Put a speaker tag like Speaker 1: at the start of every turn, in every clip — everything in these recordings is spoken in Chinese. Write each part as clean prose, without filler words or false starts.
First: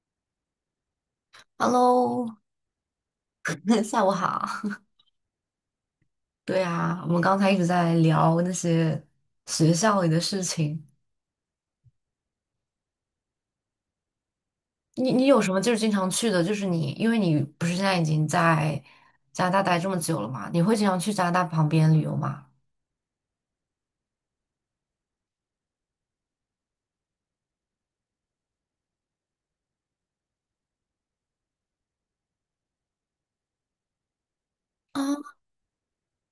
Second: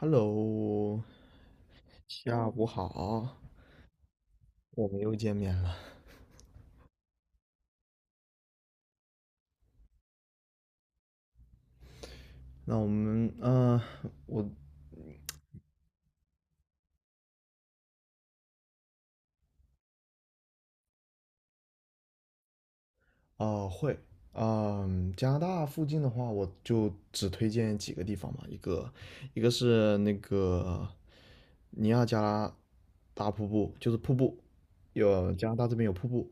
Speaker 1: Hello，
Speaker 2: Hello，
Speaker 1: 下午好，
Speaker 2: 下午好。
Speaker 1: 我们又见面了。
Speaker 2: 对啊，我们刚才一直在聊那些学校里的事情。
Speaker 1: 那我们，嗯、我
Speaker 2: 你有什么就是经常去的？就是你，因为你不是现在已经在加拿大待这么久了嘛，你会经常去加拿大旁边旅游吗？
Speaker 1: 啊、呃会，加拿大附近的话，我就只推荐几个地方嘛，一个是那个尼亚加拉大瀑布，就是瀑布，有
Speaker 2: 啊，
Speaker 1: 加拿大这边有瀑布，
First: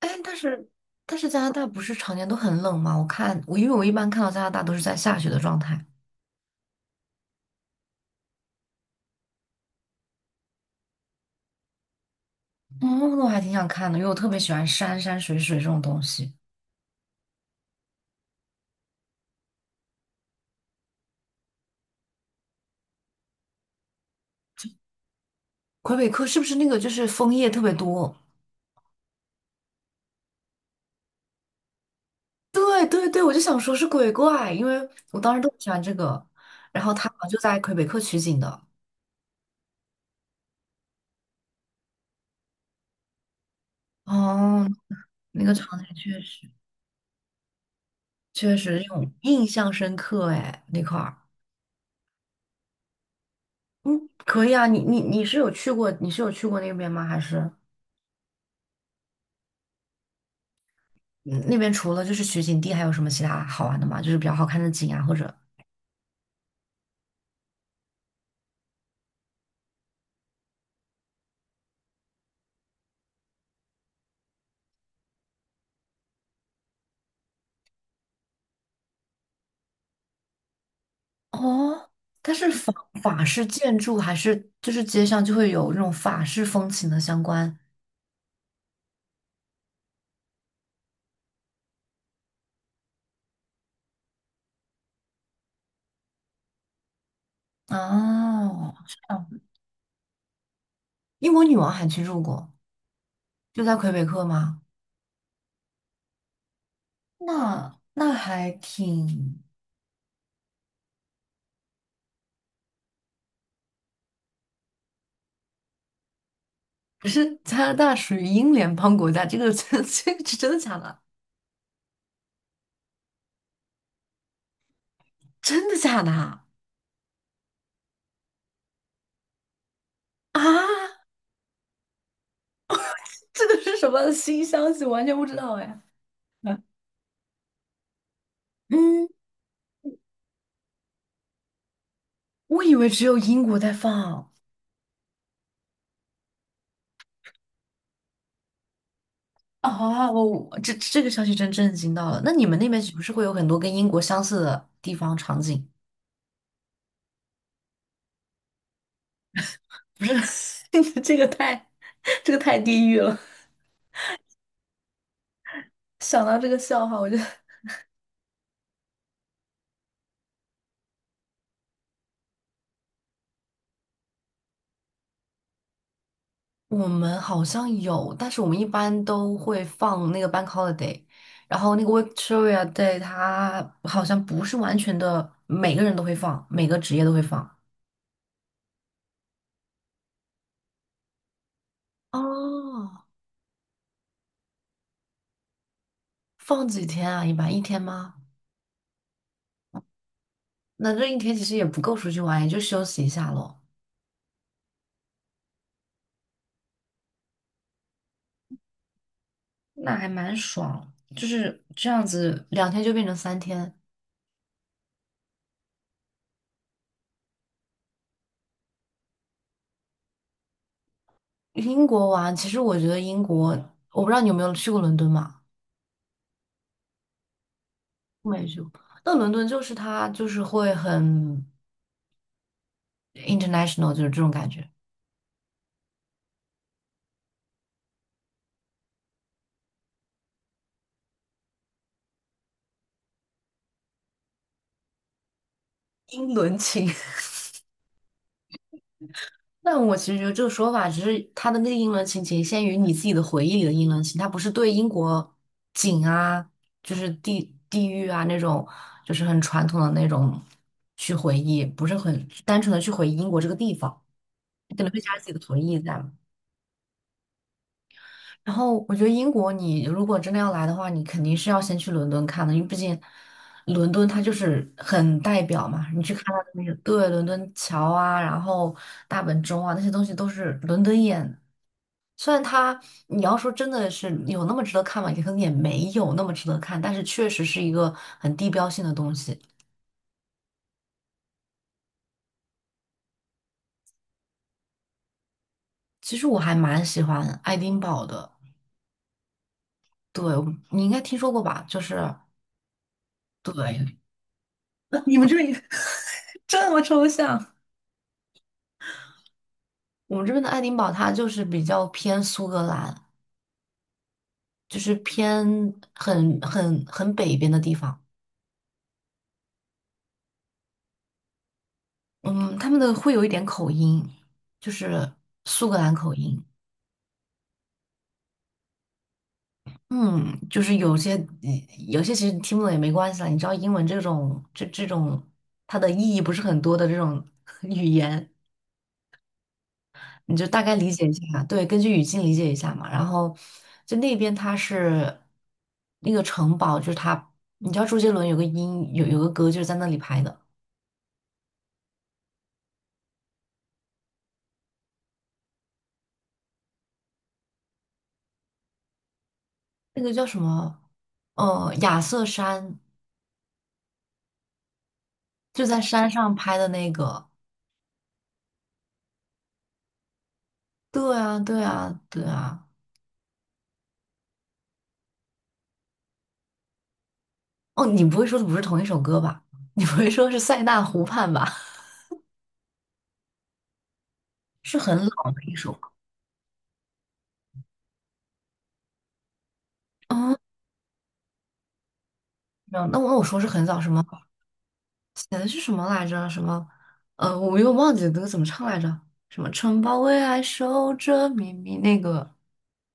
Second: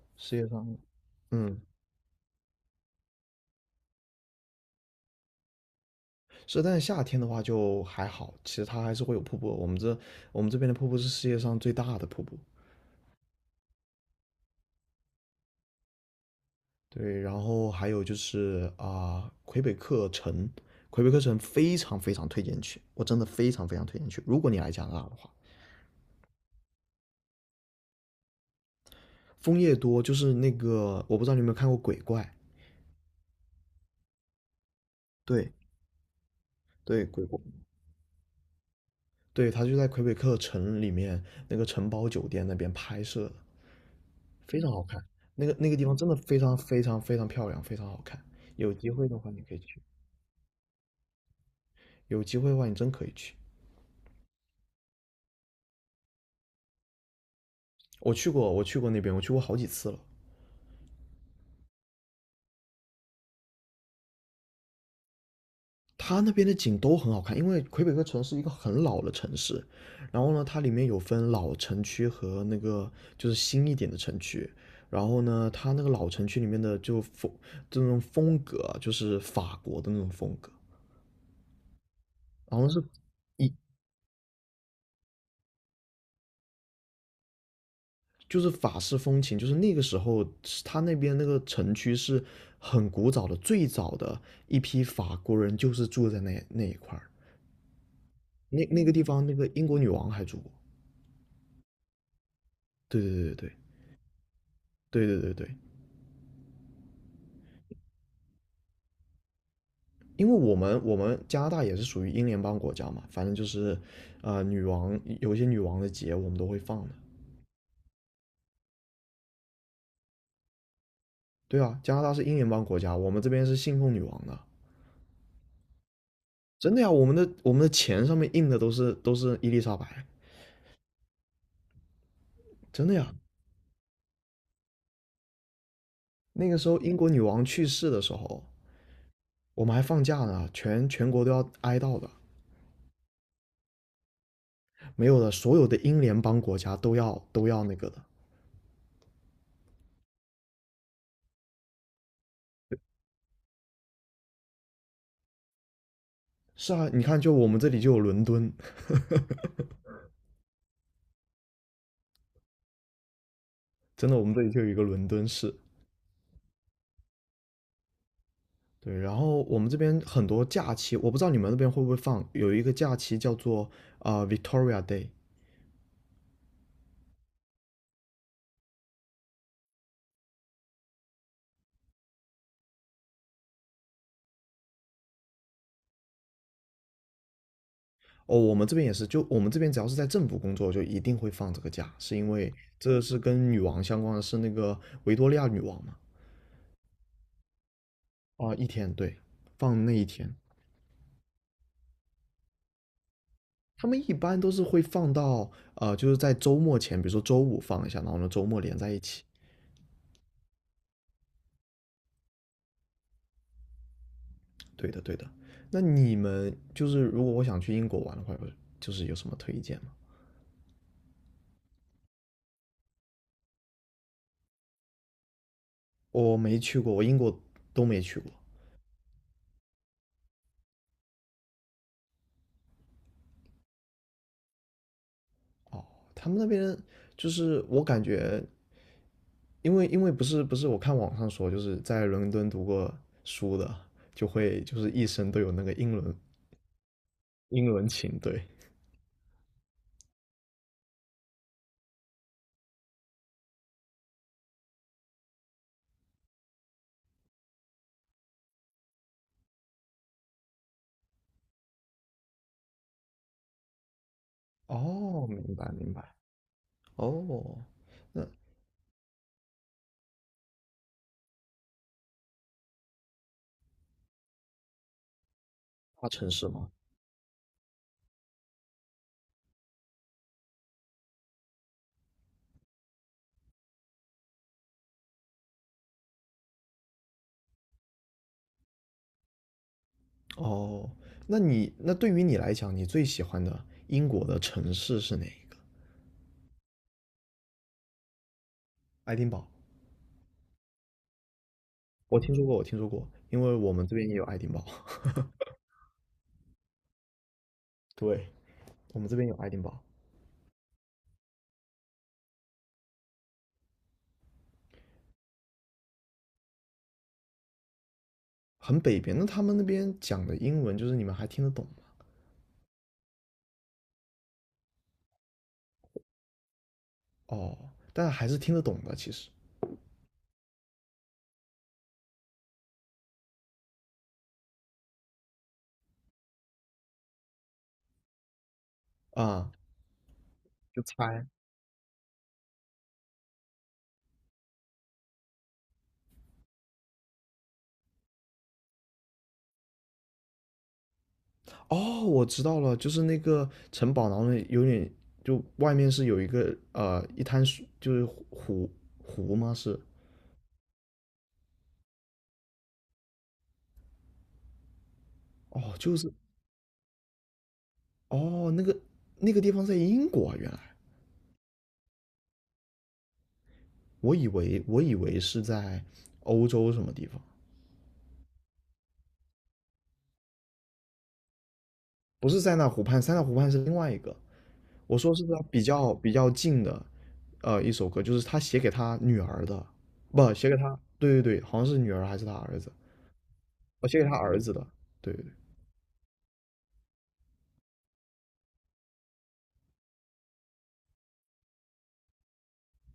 Speaker 2: 哎，但
Speaker 1: 世界上，
Speaker 2: 是但是加拿
Speaker 1: 嗯，
Speaker 2: 大不是常年都很冷吗？我看，因为一般看到加拿大都是在下雪的状态。
Speaker 1: 是，但是夏天的话就还好，其实它还是会有瀑布。我们这边的瀑布是世界上最大的瀑布，
Speaker 2: 嗯，那我还挺想看的，因为我特别喜欢山山水水这种东西。
Speaker 1: 对，然后还有就是啊，魁北克城，魁北克城非常非常推荐去，我真的非常非常推荐去。如果你来加拿大的话，
Speaker 2: 魁北克是不是那个就是枫叶特别多？
Speaker 1: 枫叶多就是那个，我不知道你有没有看过鬼怪，
Speaker 2: 对对对，我就想说是鬼怪，因为我当时特
Speaker 1: 对
Speaker 2: 别喜欢这个，然后
Speaker 1: 对，
Speaker 2: 他好
Speaker 1: 鬼
Speaker 2: 像就
Speaker 1: 怪，
Speaker 2: 在魁北克取景的。
Speaker 1: 对，它就在魁北克城里面那个城堡酒店那边拍摄的，非
Speaker 2: 哦，
Speaker 1: 常好看。
Speaker 2: 那
Speaker 1: 那
Speaker 2: 个
Speaker 1: 个那个
Speaker 2: 场
Speaker 1: 地
Speaker 2: 景
Speaker 1: 方真的
Speaker 2: 确
Speaker 1: 非
Speaker 2: 实
Speaker 1: 常非常非常漂亮，非常好看。
Speaker 2: 确
Speaker 1: 有
Speaker 2: 实
Speaker 1: 机会
Speaker 2: 有
Speaker 1: 的话你
Speaker 2: 印
Speaker 1: 可以
Speaker 2: 象
Speaker 1: 去，
Speaker 2: 深刻哎，那块儿。
Speaker 1: 有机会的话你真可以去。
Speaker 2: 嗯，可以啊，你是有去过，你是有去过那边吗？还是
Speaker 1: 我去过那边，我去过好几次了。
Speaker 2: 那边除了就是取景地，还有什么其他好玩的吗？就是比较好看的景啊，或者。
Speaker 1: 它那边的景都很好看，因为魁北克城是一个很老的城市，然后呢，它里面有分老城区和那个就是新一点的城区，然后呢，它那个老城区里面的这种风格啊就是法国的那种风格，
Speaker 2: 哦，它是
Speaker 1: 然后是
Speaker 2: 法式
Speaker 1: 一
Speaker 2: 建筑，还是就是街上就会有那种法式风情的相关？
Speaker 1: 就是法式风情，就是那个时候是它那边那个城区是很古早的，最早的一批法国人就是住在那一块儿，那
Speaker 2: 哦，
Speaker 1: 那个
Speaker 2: 这
Speaker 1: 地方那
Speaker 2: 样。
Speaker 1: 个英国女王还住过，
Speaker 2: 英国女王还去住过。
Speaker 1: 对对对
Speaker 2: 就在魁北克吗？
Speaker 1: 对对对对对对。
Speaker 2: 那还挺，
Speaker 1: 因为我们加拿大也是属于英联邦国家嘛，反正就是，女王有些女王的节我们都会放的。
Speaker 2: 可是加拿大属于英联邦国家，这个真 这个是真的假的？
Speaker 1: 对啊，加拿大是英联邦国家，我们这边是信奉女王的，
Speaker 2: 真的假的啊？
Speaker 1: 真的呀。我们的钱上面印的都是伊丽莎白，
Speaker 2: 啊，
Speaker 1: 真的呀。
Speaker 2: 这个是什么新消息？我完全不知道哎。
Speaker 1: 那个
Speaker 2: 嗯，
Speaker 1: 时候英国女王去世的时候，
Speaker 2: 嗯，
Speaker 1: 我们还放假呢，全国都要哀悼的，
Speaker 2: 我以为只有英国在放。
Speaker 1: 没有的，所有的英联邦国家都要那个的。
Speaker 2: 啊，我这个消息真震惊到了。那你们那边是不是会有很多跟英国相似的地方场景？
Speaker 1: 是啊，你看，就我们这里就有伦敦，
Speaker 2: 不是，这个太这个太地狱了。
Speaker 1: 真的，我们这里就有一个伦敦市。
Speaker 2: 想到这个笑话，
Speaker 1: 对，然后我们这边很多假期，我不知道你们那边会不会放，有一个假期叫做Victoria Day。
Speaker 2: 我们好像有，但是我们一般都会放那个 bank holiday,然后那个 Victoria Day 它好像不是完全的，每个人都会放，每个职业都会放。
Speaker 1: 哦，我们这边也是，就我们这边只要是在政府工作，就一定会放这个假，是因为这
Speaker 2: 哦，
Speaker 1: 是跟女王相关的，是那个维多利亚女王嘛？
Speaker 2: 放几天啊？一般一天吗？
Speaker 1: 一天，对，放那一天。
Speaker 2: 那这一天其实也不够出去玩，也就休息一下咯。
Speaker 1: 他们一般都是会放到就是在周末前，比如说周五放一下，然后呢周末连在一起。
Speaker 2: 那还蛮爽，就是这样子，2天就变成3天。
Speaker 1: 对的，对的。那你们就是如果我想去英国玩的话，就是有什么推荐吗？
Speaker 2: 英国玩，其实我觉得英国，我不知道你有没有去过伦敦嘛？
Speaker 1: 我没去过，我英国都没去过。
Speaker 2: 没去过。那伦敦就是它，就是会很 international 就是这种感觉。
Speaker 1: 他们那边就是我感觉，因为不是，我看网上说，就是在伦敦读过书的，就会就是一生都有那个英伦
Speaker 2: 英伦情。
Speaker 1: 英伦情。对，
Speaker 2: 但我其实觉得这个说法只是它的那个英伦情仅限于你自己的回忆里的英伦情，它不是对英国景啊，就是地域啊那种，就是很传统的那种去回忆，不是很单纯的去回忆英国这个地方，可能会加入自
Speaker 1: 哦，
Speaker 2: 己的
Speaker 1: 明
Speaker 2: 回
Speaker 1: 白
Speaker 2: 忆
Speaker 1: 明
Speaker 2: 在。
Speaker 1: 白，哦，那
Speaker 2: 然后我觉得英国，你如果真的要来的话，你肯定是要先去伦敦看的，因为毕竟伦敦它就是很代表嘛。你
Speaker 1: 大
Speaker 2: 去看
Speaker 1: 城
Speaker 2: 它
Speaker 1: 市
Speaker 2: 的那
Speaker 1: 吗？
Speaker 2: 个，对，伦敦桥啊，然后大本钟啊，那些东西都是伦敦眼的。虽然它，你要说真的是有那么值得看嘛，也可能也没有那么值得看，但是确实是一个很地标性的东西。
Speaker 1: 哦，那你那对于你来讲，你最喜欢的英国的城市是哪一个？
Speaker 2: 其实我还蛮喜欢爱丁堡的，
Speaker 1: 爱丁堡，
Speaker 2: 对，你应该听说过吧？就是
Speaker 1: 我听说过，因为我们
Speaker 2: 对，
Speaker 1: 这边也有爱丁堡。
Speaker 2: 你们这里 这么抽象。
Speaker 1: 对，我们这边有爱丁堡。
Speaker 2: 我们这边的爱丁堡，它就是比较偏苏格兰，就是偏很北边的地方。
Speaker 1: 很北边，那他们那边讲的英文就是你们还听得懂吗？
Speaker 2: 嗯，他们的会有一点口音，就是苏格兰口音。
Speaker 1: 哦，但还是听得懂的，其实
Speaker 2: 嗯，就是有些其实你听不懂也没关系啦。你知道英文这种它的意义不是很多的这种 语言，
Speaker 1: 啊，
Speaker 2: 你就大概
Speaker 1: 就
Speaker 2: 理解一
Speaker 1: 猜。
Speaker 2: 下，对，根据语境理解一下嘛。然后就那边它是那个城堡，就是它，你知道周杰伦有个音有有个歌就是在那里拍的，
Speaker 1: 哦，我知道了，就是那个城堡，然后呢有点就外面是有一个一滩水，就是湖湖吗？是
Speaker 2: 那个叫什么？亚瑟山，就
Speaker 1: 哦，
Speaker 2: 在
Speaker 1: 就
Speaker 2: 山
Speaker 1: 是
Speaker 2: 上拍的那个。
Speaker 1: 哦那个那个地方在英国啊，原来
Speaker 2: 对啊，对啊，对啊。
Speaker 1: 我以为是在欧洲什么地方，
Speaker 2: 哦，你不会说的不是同一首歌吧？你不会说是塞纳湖畔吧？
Speaker 1: 不是塞纳湖畔，塞纳湖畔是另外一个。
Speaker 2: 是很
Speaker 1: 我说是
Speaker 2: 老
Speaker 1: 在
Speaker 2: 的一
Speaker 1: 比
Speaker 2: 首歌。
Speaker 1: 较比较近的，一首歌，就是他写给他女儿的，不，
Speaker 2: 嗯，
Speaker 1: 写给他，对对对，好像是女儿还是他儿子，
Speaker 2: 没有，那我说是很早
Speaker 1: 我
Speaker 2: 什
Speaker 1: 写
Speaker 2: 么？
Speaker 1: 给他儿子的，对对
Speaker 2: 写
Speaker 1: 对，
Speaker 2: 的是什么来着？什么？我又忘记那个怎么唱来着？什么城堡为爱守着秘密？那个，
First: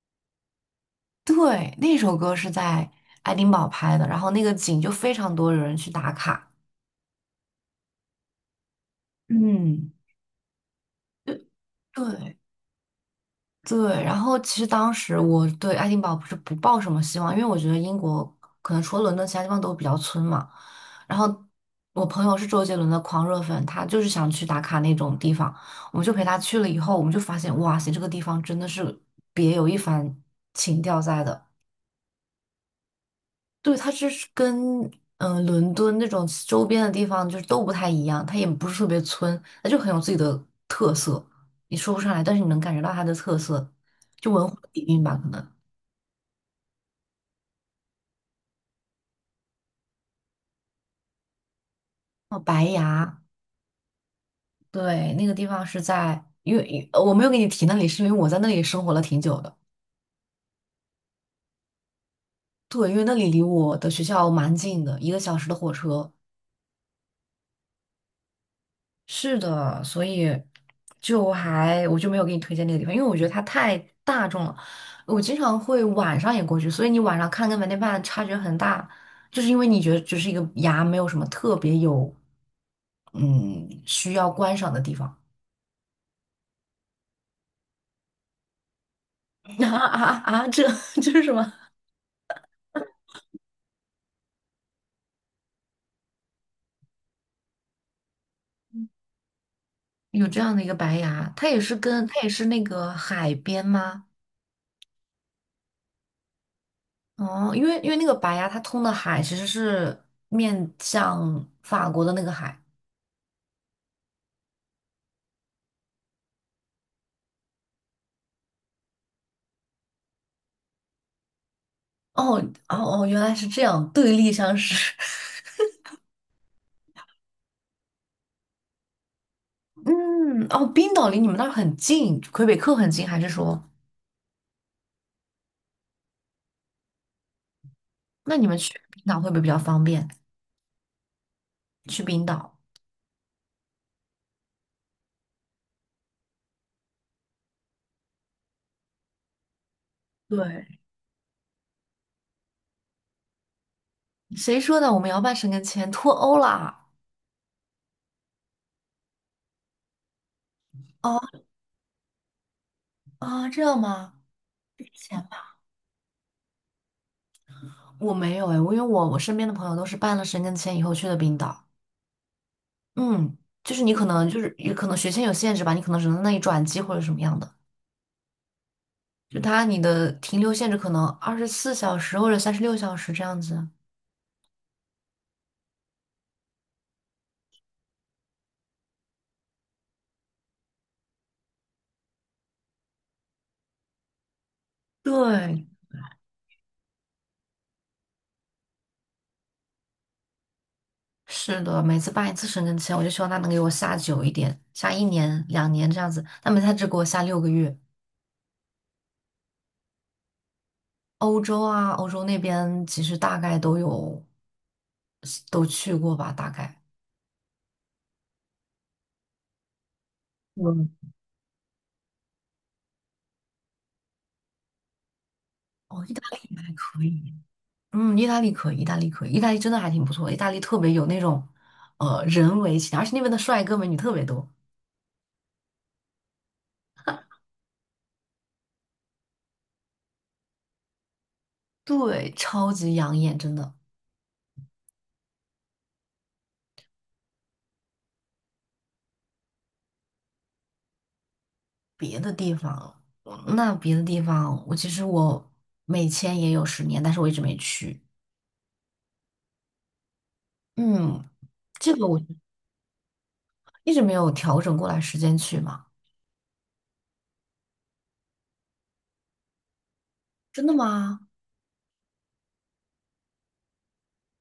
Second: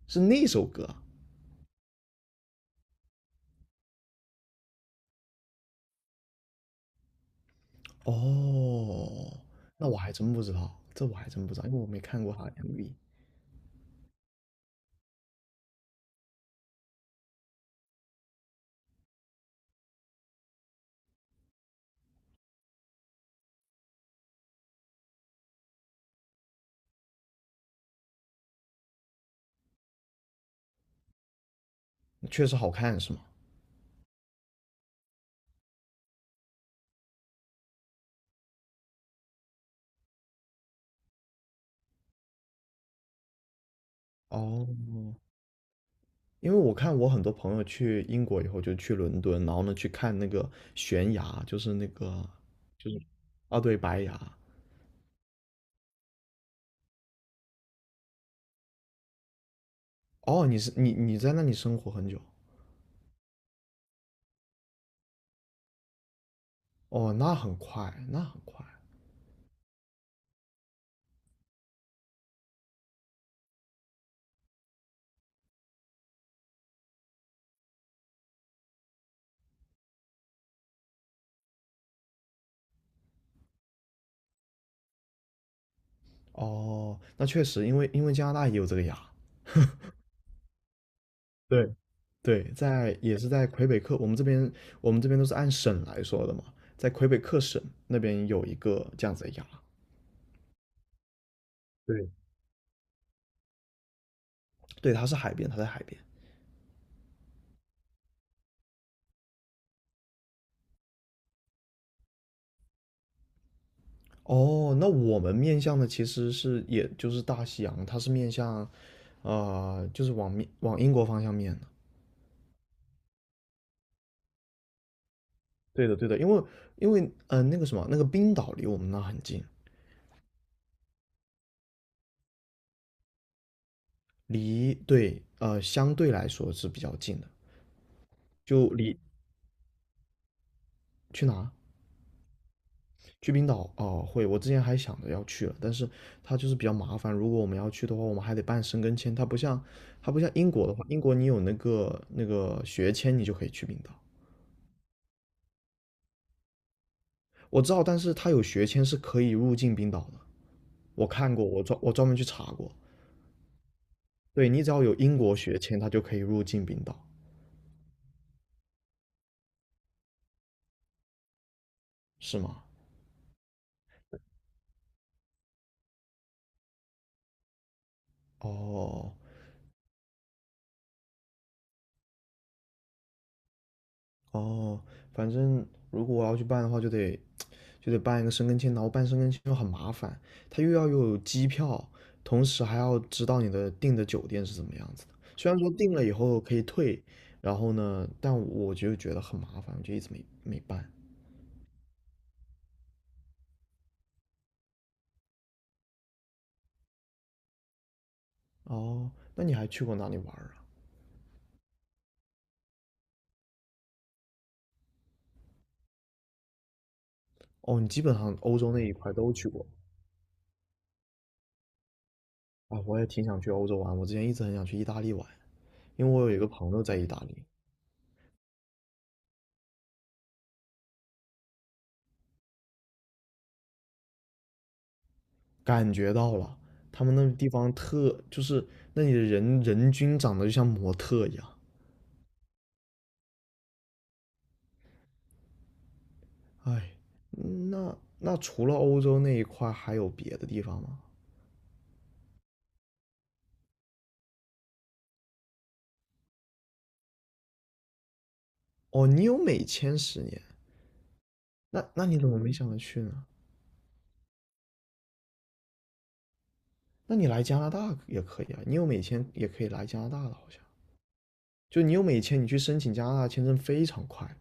Speaker 1: 是那首歌啊。
Speaker 2: 对，那首歌是在爱丁堡拍的，然后那个景就非常多人去打卡。
Speaker 1: 哦，那
Speaker 2: 嗯，
Speaker 1: 我还真不知道，这我还
Speaker 2: 对
Speaker 1: 真不知道，因为我没看过
Speaker 2: 对，
Speaker 1: 他的 MV。
Speaker 2: 对，然后其实当时我对爱丁堡不抱什么希望，因为我觉得英国可能除了伦敦，其他地方都比较村嘛。然后我朋友是周杰伦的狂热粉，他就是想去打卡那种地方，我们就陪他去了以后，我们就发现，哇塞，这个地方真的是别有一番情调在的。
Speaker 1: 确实好看是吗？
Speaker 2: 对，它就是跟伦敦那种周边的地方就是都不太一样，它也不是特别村，它就很有自己的特色，你说不上来，但是你能感觉到它的特色，就文化
Speaker 1: 哦，
Speaker 2: 底蕴吧，可能。
Speaker 1: 因为我看我很多朋友去英国以后就去伦敦，然后呢去看那个悬崖，
Speaker 2: 哦，白
Speaker 1: 就是
Speaker 2: 崖，
Speaker 1: 对，白崖。
Speaker 2: 对，那个地方是在，因为我没有给你提那里，是因为我在那里生活了挺久的。
Speaker 1: 哦，你是你你在那里生活很久？
Speaker 2: 对，因为那里离我的学校蛮近的，1个小时的火车。
Speaker 1: 哦，那很快，那很快。
Speaker 2: 是的，所以我就没有给你推荐那个地方，因为我觉得它太大众了。我经常会晚上也过去，所以你晚上看跟白天看差距很大，就是因为你觉得只是一个崖，没有什么特别有嗯需要观赏的地方。
Speaker 1: 哦，那确实，因为加拿大也有这个牙，
Speaker 2: 啊啊啊！这 这是什么？
Speaker 1: 对，对，在也是在魁北克，我们这边都是按省来说的嘛，在魁北克省那边有一个这样子的牙，
Speaker 2: 有这样的一个白崖，它也是
Speaker 1: 对，
Speaker 2: 那个海边吗？
Speaker 1: 对，它是海边，它在海边。
Speaker 2: 哦，因为那个白崖它通的海其实是面向法国的那个海。
Speaker 1: 哦，那我们面向的其实是也就是大西洋，它是面向，就是往英国方向面的。
Speaker 2: 哦哦哦，原来是这样，对立相识。
Speaker 1: 对的，对的，因为那个什么那个冰岛离我们那很近，
Speaker 2: 嗯，哦，冰岛离你们那儿很近，魁北克很近，还是说，
Speaker 1: 对，相对来说是比较近的，
Speaker 2: 那你们
Speaker 1: 就
Speaker 2: 去
Speaker 1: 离
Speaker 2: 冰岛会不会比较方便？
Speaker 1: 去哪？
Speaker 2: 去冰岛，
Speaker 1: 去冰岛哦，会，我之前还想着要去了，但是它就是比较麻烦。如果我们要去的话，我们还得办申根签，它不像英国的
Speaker 2: 对，
Speaker 1: 话，英国你有那个那个学签，你就可以去冰岛。
Speaker 2: 谁说的？我们要办申根签脱欧啦？
Speaker 1: 我知道，但是它有学签是可以入境冰岛的，我
Speaker 2: 哦，
Speaker 1: 看过，我专门去查过。
Speaker 2: 啊，这样吗？
Speaker 1: 对，你只要有英
Speaker 2: 钱
Speaker 1: 国
Speaker 2: 吧，
Speaker 1: 学签，它就可以入境冰岛，
Speaker 2: 我没有哎，我因为我身边的朋友都是办了申根签以后去的冰岛。
Speaker 1: 是吗？
Speaker 2: 嗯，就是你可能就是也可能学签有限制吧，你可能只能在那里转机或者什么样的，
Speaker 1: 哦
Speaker 2: 就它你的停留限制可能24小时或者36小时这样子。
Speaker 1: 哦，反正如果我要去办的话，就得办一个申根签，然后办申根签又很麻烦，他又要有机票，同时还要知道你的订的酒店是怎么样子的。虽然
Speaker 2: 对，
Speaker 1: 说订了以后可以退，然后呢，但我就觉得很麻烦，我就一直没办。
Speaker 2: 是的，每次办一次深圳签，我就希望他能给我下久一点，下1年、2年这样子。但每次他只给我下6个月。
Speaker 1: 哦，那你还去过哪里玩儿啊？
Speaker 2: 欧洲啊，欧洲那边其实大概都去过吧，大概。
Speaker 1: 哦，你基本上欧洲那一块都去过
Speaker 2: 嗯，
Speaker 1: 啊。我也挺想去欧洲玩，我之前一直很想去意大利玩，
Speaker 2: 哦，
Speaker 1: 因为
Speaker 2: 意大
Speaker 1: 我有一个
Speaker 2: 利
Speaker 1: 朋
Speaker 2: 还
Speaker 1: 友在
Speaker 2: 可
Speaker 1: 意大
Speaker 2: 以，
Speaker 1: 利，
Speaker 2: 嗯，意大利可以，意大利可以，意大利真的还挺不错的。意大利特别有那种，人文情，而且那边的帅哥美女特别多，
Speaker 1: 感觉到了他们那地方就是那里的人人均长得就像模特一样。
Speaker 2: 对，超级养眼，真的。
Speaker 1: 哎，那那除了欧洲那一块，还有别的地方吗？
Speaker 2: 别的地方，那别的地方，我其实美签也有十年，但是我一直没去。
Speaker 1: 哦，你有美签10年，
Speaker 2: 嗯，
Speaker 1: 那
Speaker 2: 这
Speaker 1: 那
Speaker 2: 个我
Speaker 1: 你怎么没想着去呢？
Speaker 2: 一直没有调整过来时间去嘛。
Speaker 1: 那你来加拿大也可以啊，你有美签也可以来加拿大的，好像。
Speaker 2: 真的吗？
Speaker 1: 就你有美签，你去申请加拿大签证非常快，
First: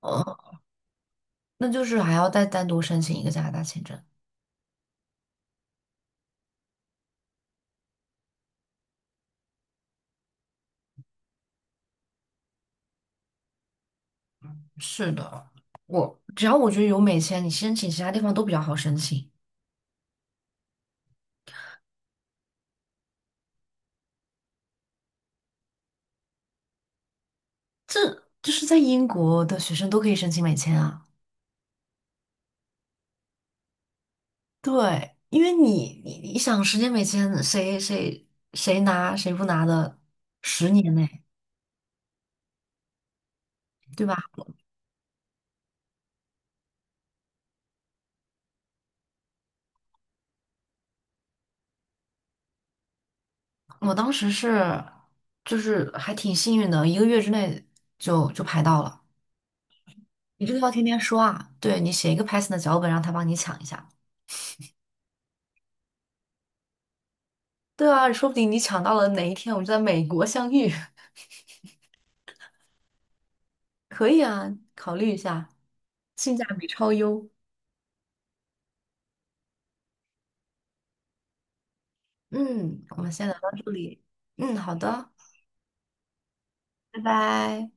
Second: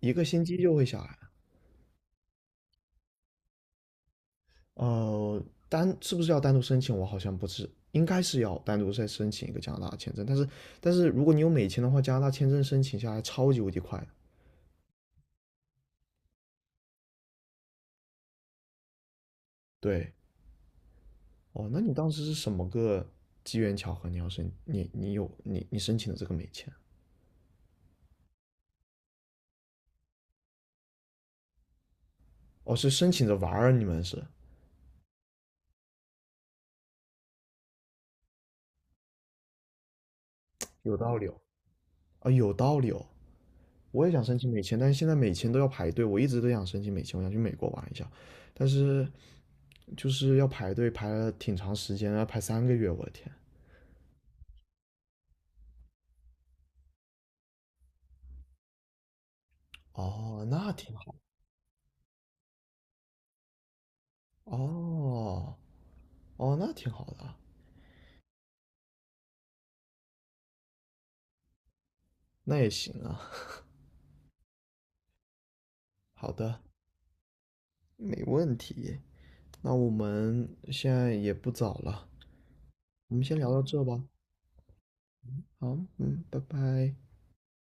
Speaker 1: 一
Speaker 2: 嗯，
Speaker 1: 个星期就会下来。
Speaker 2: 那就是还要再单独申请一个加拿大签证。
Speaker 1: 呃，是不是要单独申请？我好像不是，应该是要单独再申请一个加拿大签证。但是如果你有美签的话，加拿大签证申请下来超级无敌快的。
Speaker 2: 是的，我只要我觉得有美签，你申请其他地方都比较好申请。
Speaker 1: 对，哦，那你当时是什么个机缘巧合？你要申你你有你你申请的这个美签？
Speaker 2: 这就是在英国的学生都可以申请美签啊。
Speaker 1: 哦，是申请着玩儿啊，你们是
Speaker 2: 对，因为你想十年美签，谁拿谁不拿的，十年
Speaker 1: 有道
Speaker 2: 内，
Speaker 1: 理哦。啊，有道理哦。我
Speaker 2: 对
Speaker 1: 也
Speaker 2: 吧？
Speaker 1: 想申请美签，但是现在美签都要排队，我一直都想申请美签，我想去美国玩一下，但是就是要排队，排了挺长时间，要排3个月，我的天。
Speaker 2: 我当时是就是还挺幸运的，1个月之内就排到了。你
Speaker 1: 哦，
Speaker 2: 这个要
Speaker 1: 那
Speaker 2: 天
Speaker 1: 挺
Speaker 2: 天
Speaker 1: 好。
Speaker 2: 说啊，对你写一个 Python 的脚本，让他帮你抢一下。
Speaker 1: 哦哦，那挺好的啊，
Speaker 2: 对啊，说不定你抢到了哪一天，我们就在美国相遇。
Speaker 1: 那也行啊。
Speaker 2: 可以啊，考虑一下，
Speaker 1: 好
Speaker 2: 性价
Speaker 1: 的，
Speaker 2: 比超优。
Speaker 1: 没问题。那我们现在也不早了，
Speaker 2: 嗯，我们
Speaker 1: 我们
Speaker 2: 先
Speaker 1: 先
Speaker 2: 聊到
Speaker 1: 聊到
Speaker 2: 这
Speaker 1: 这吧。
Speaker 2: 里。嗯，好的。
Speaker 1: 好，嗯，拜拜。
Speaker 2: 拜拜。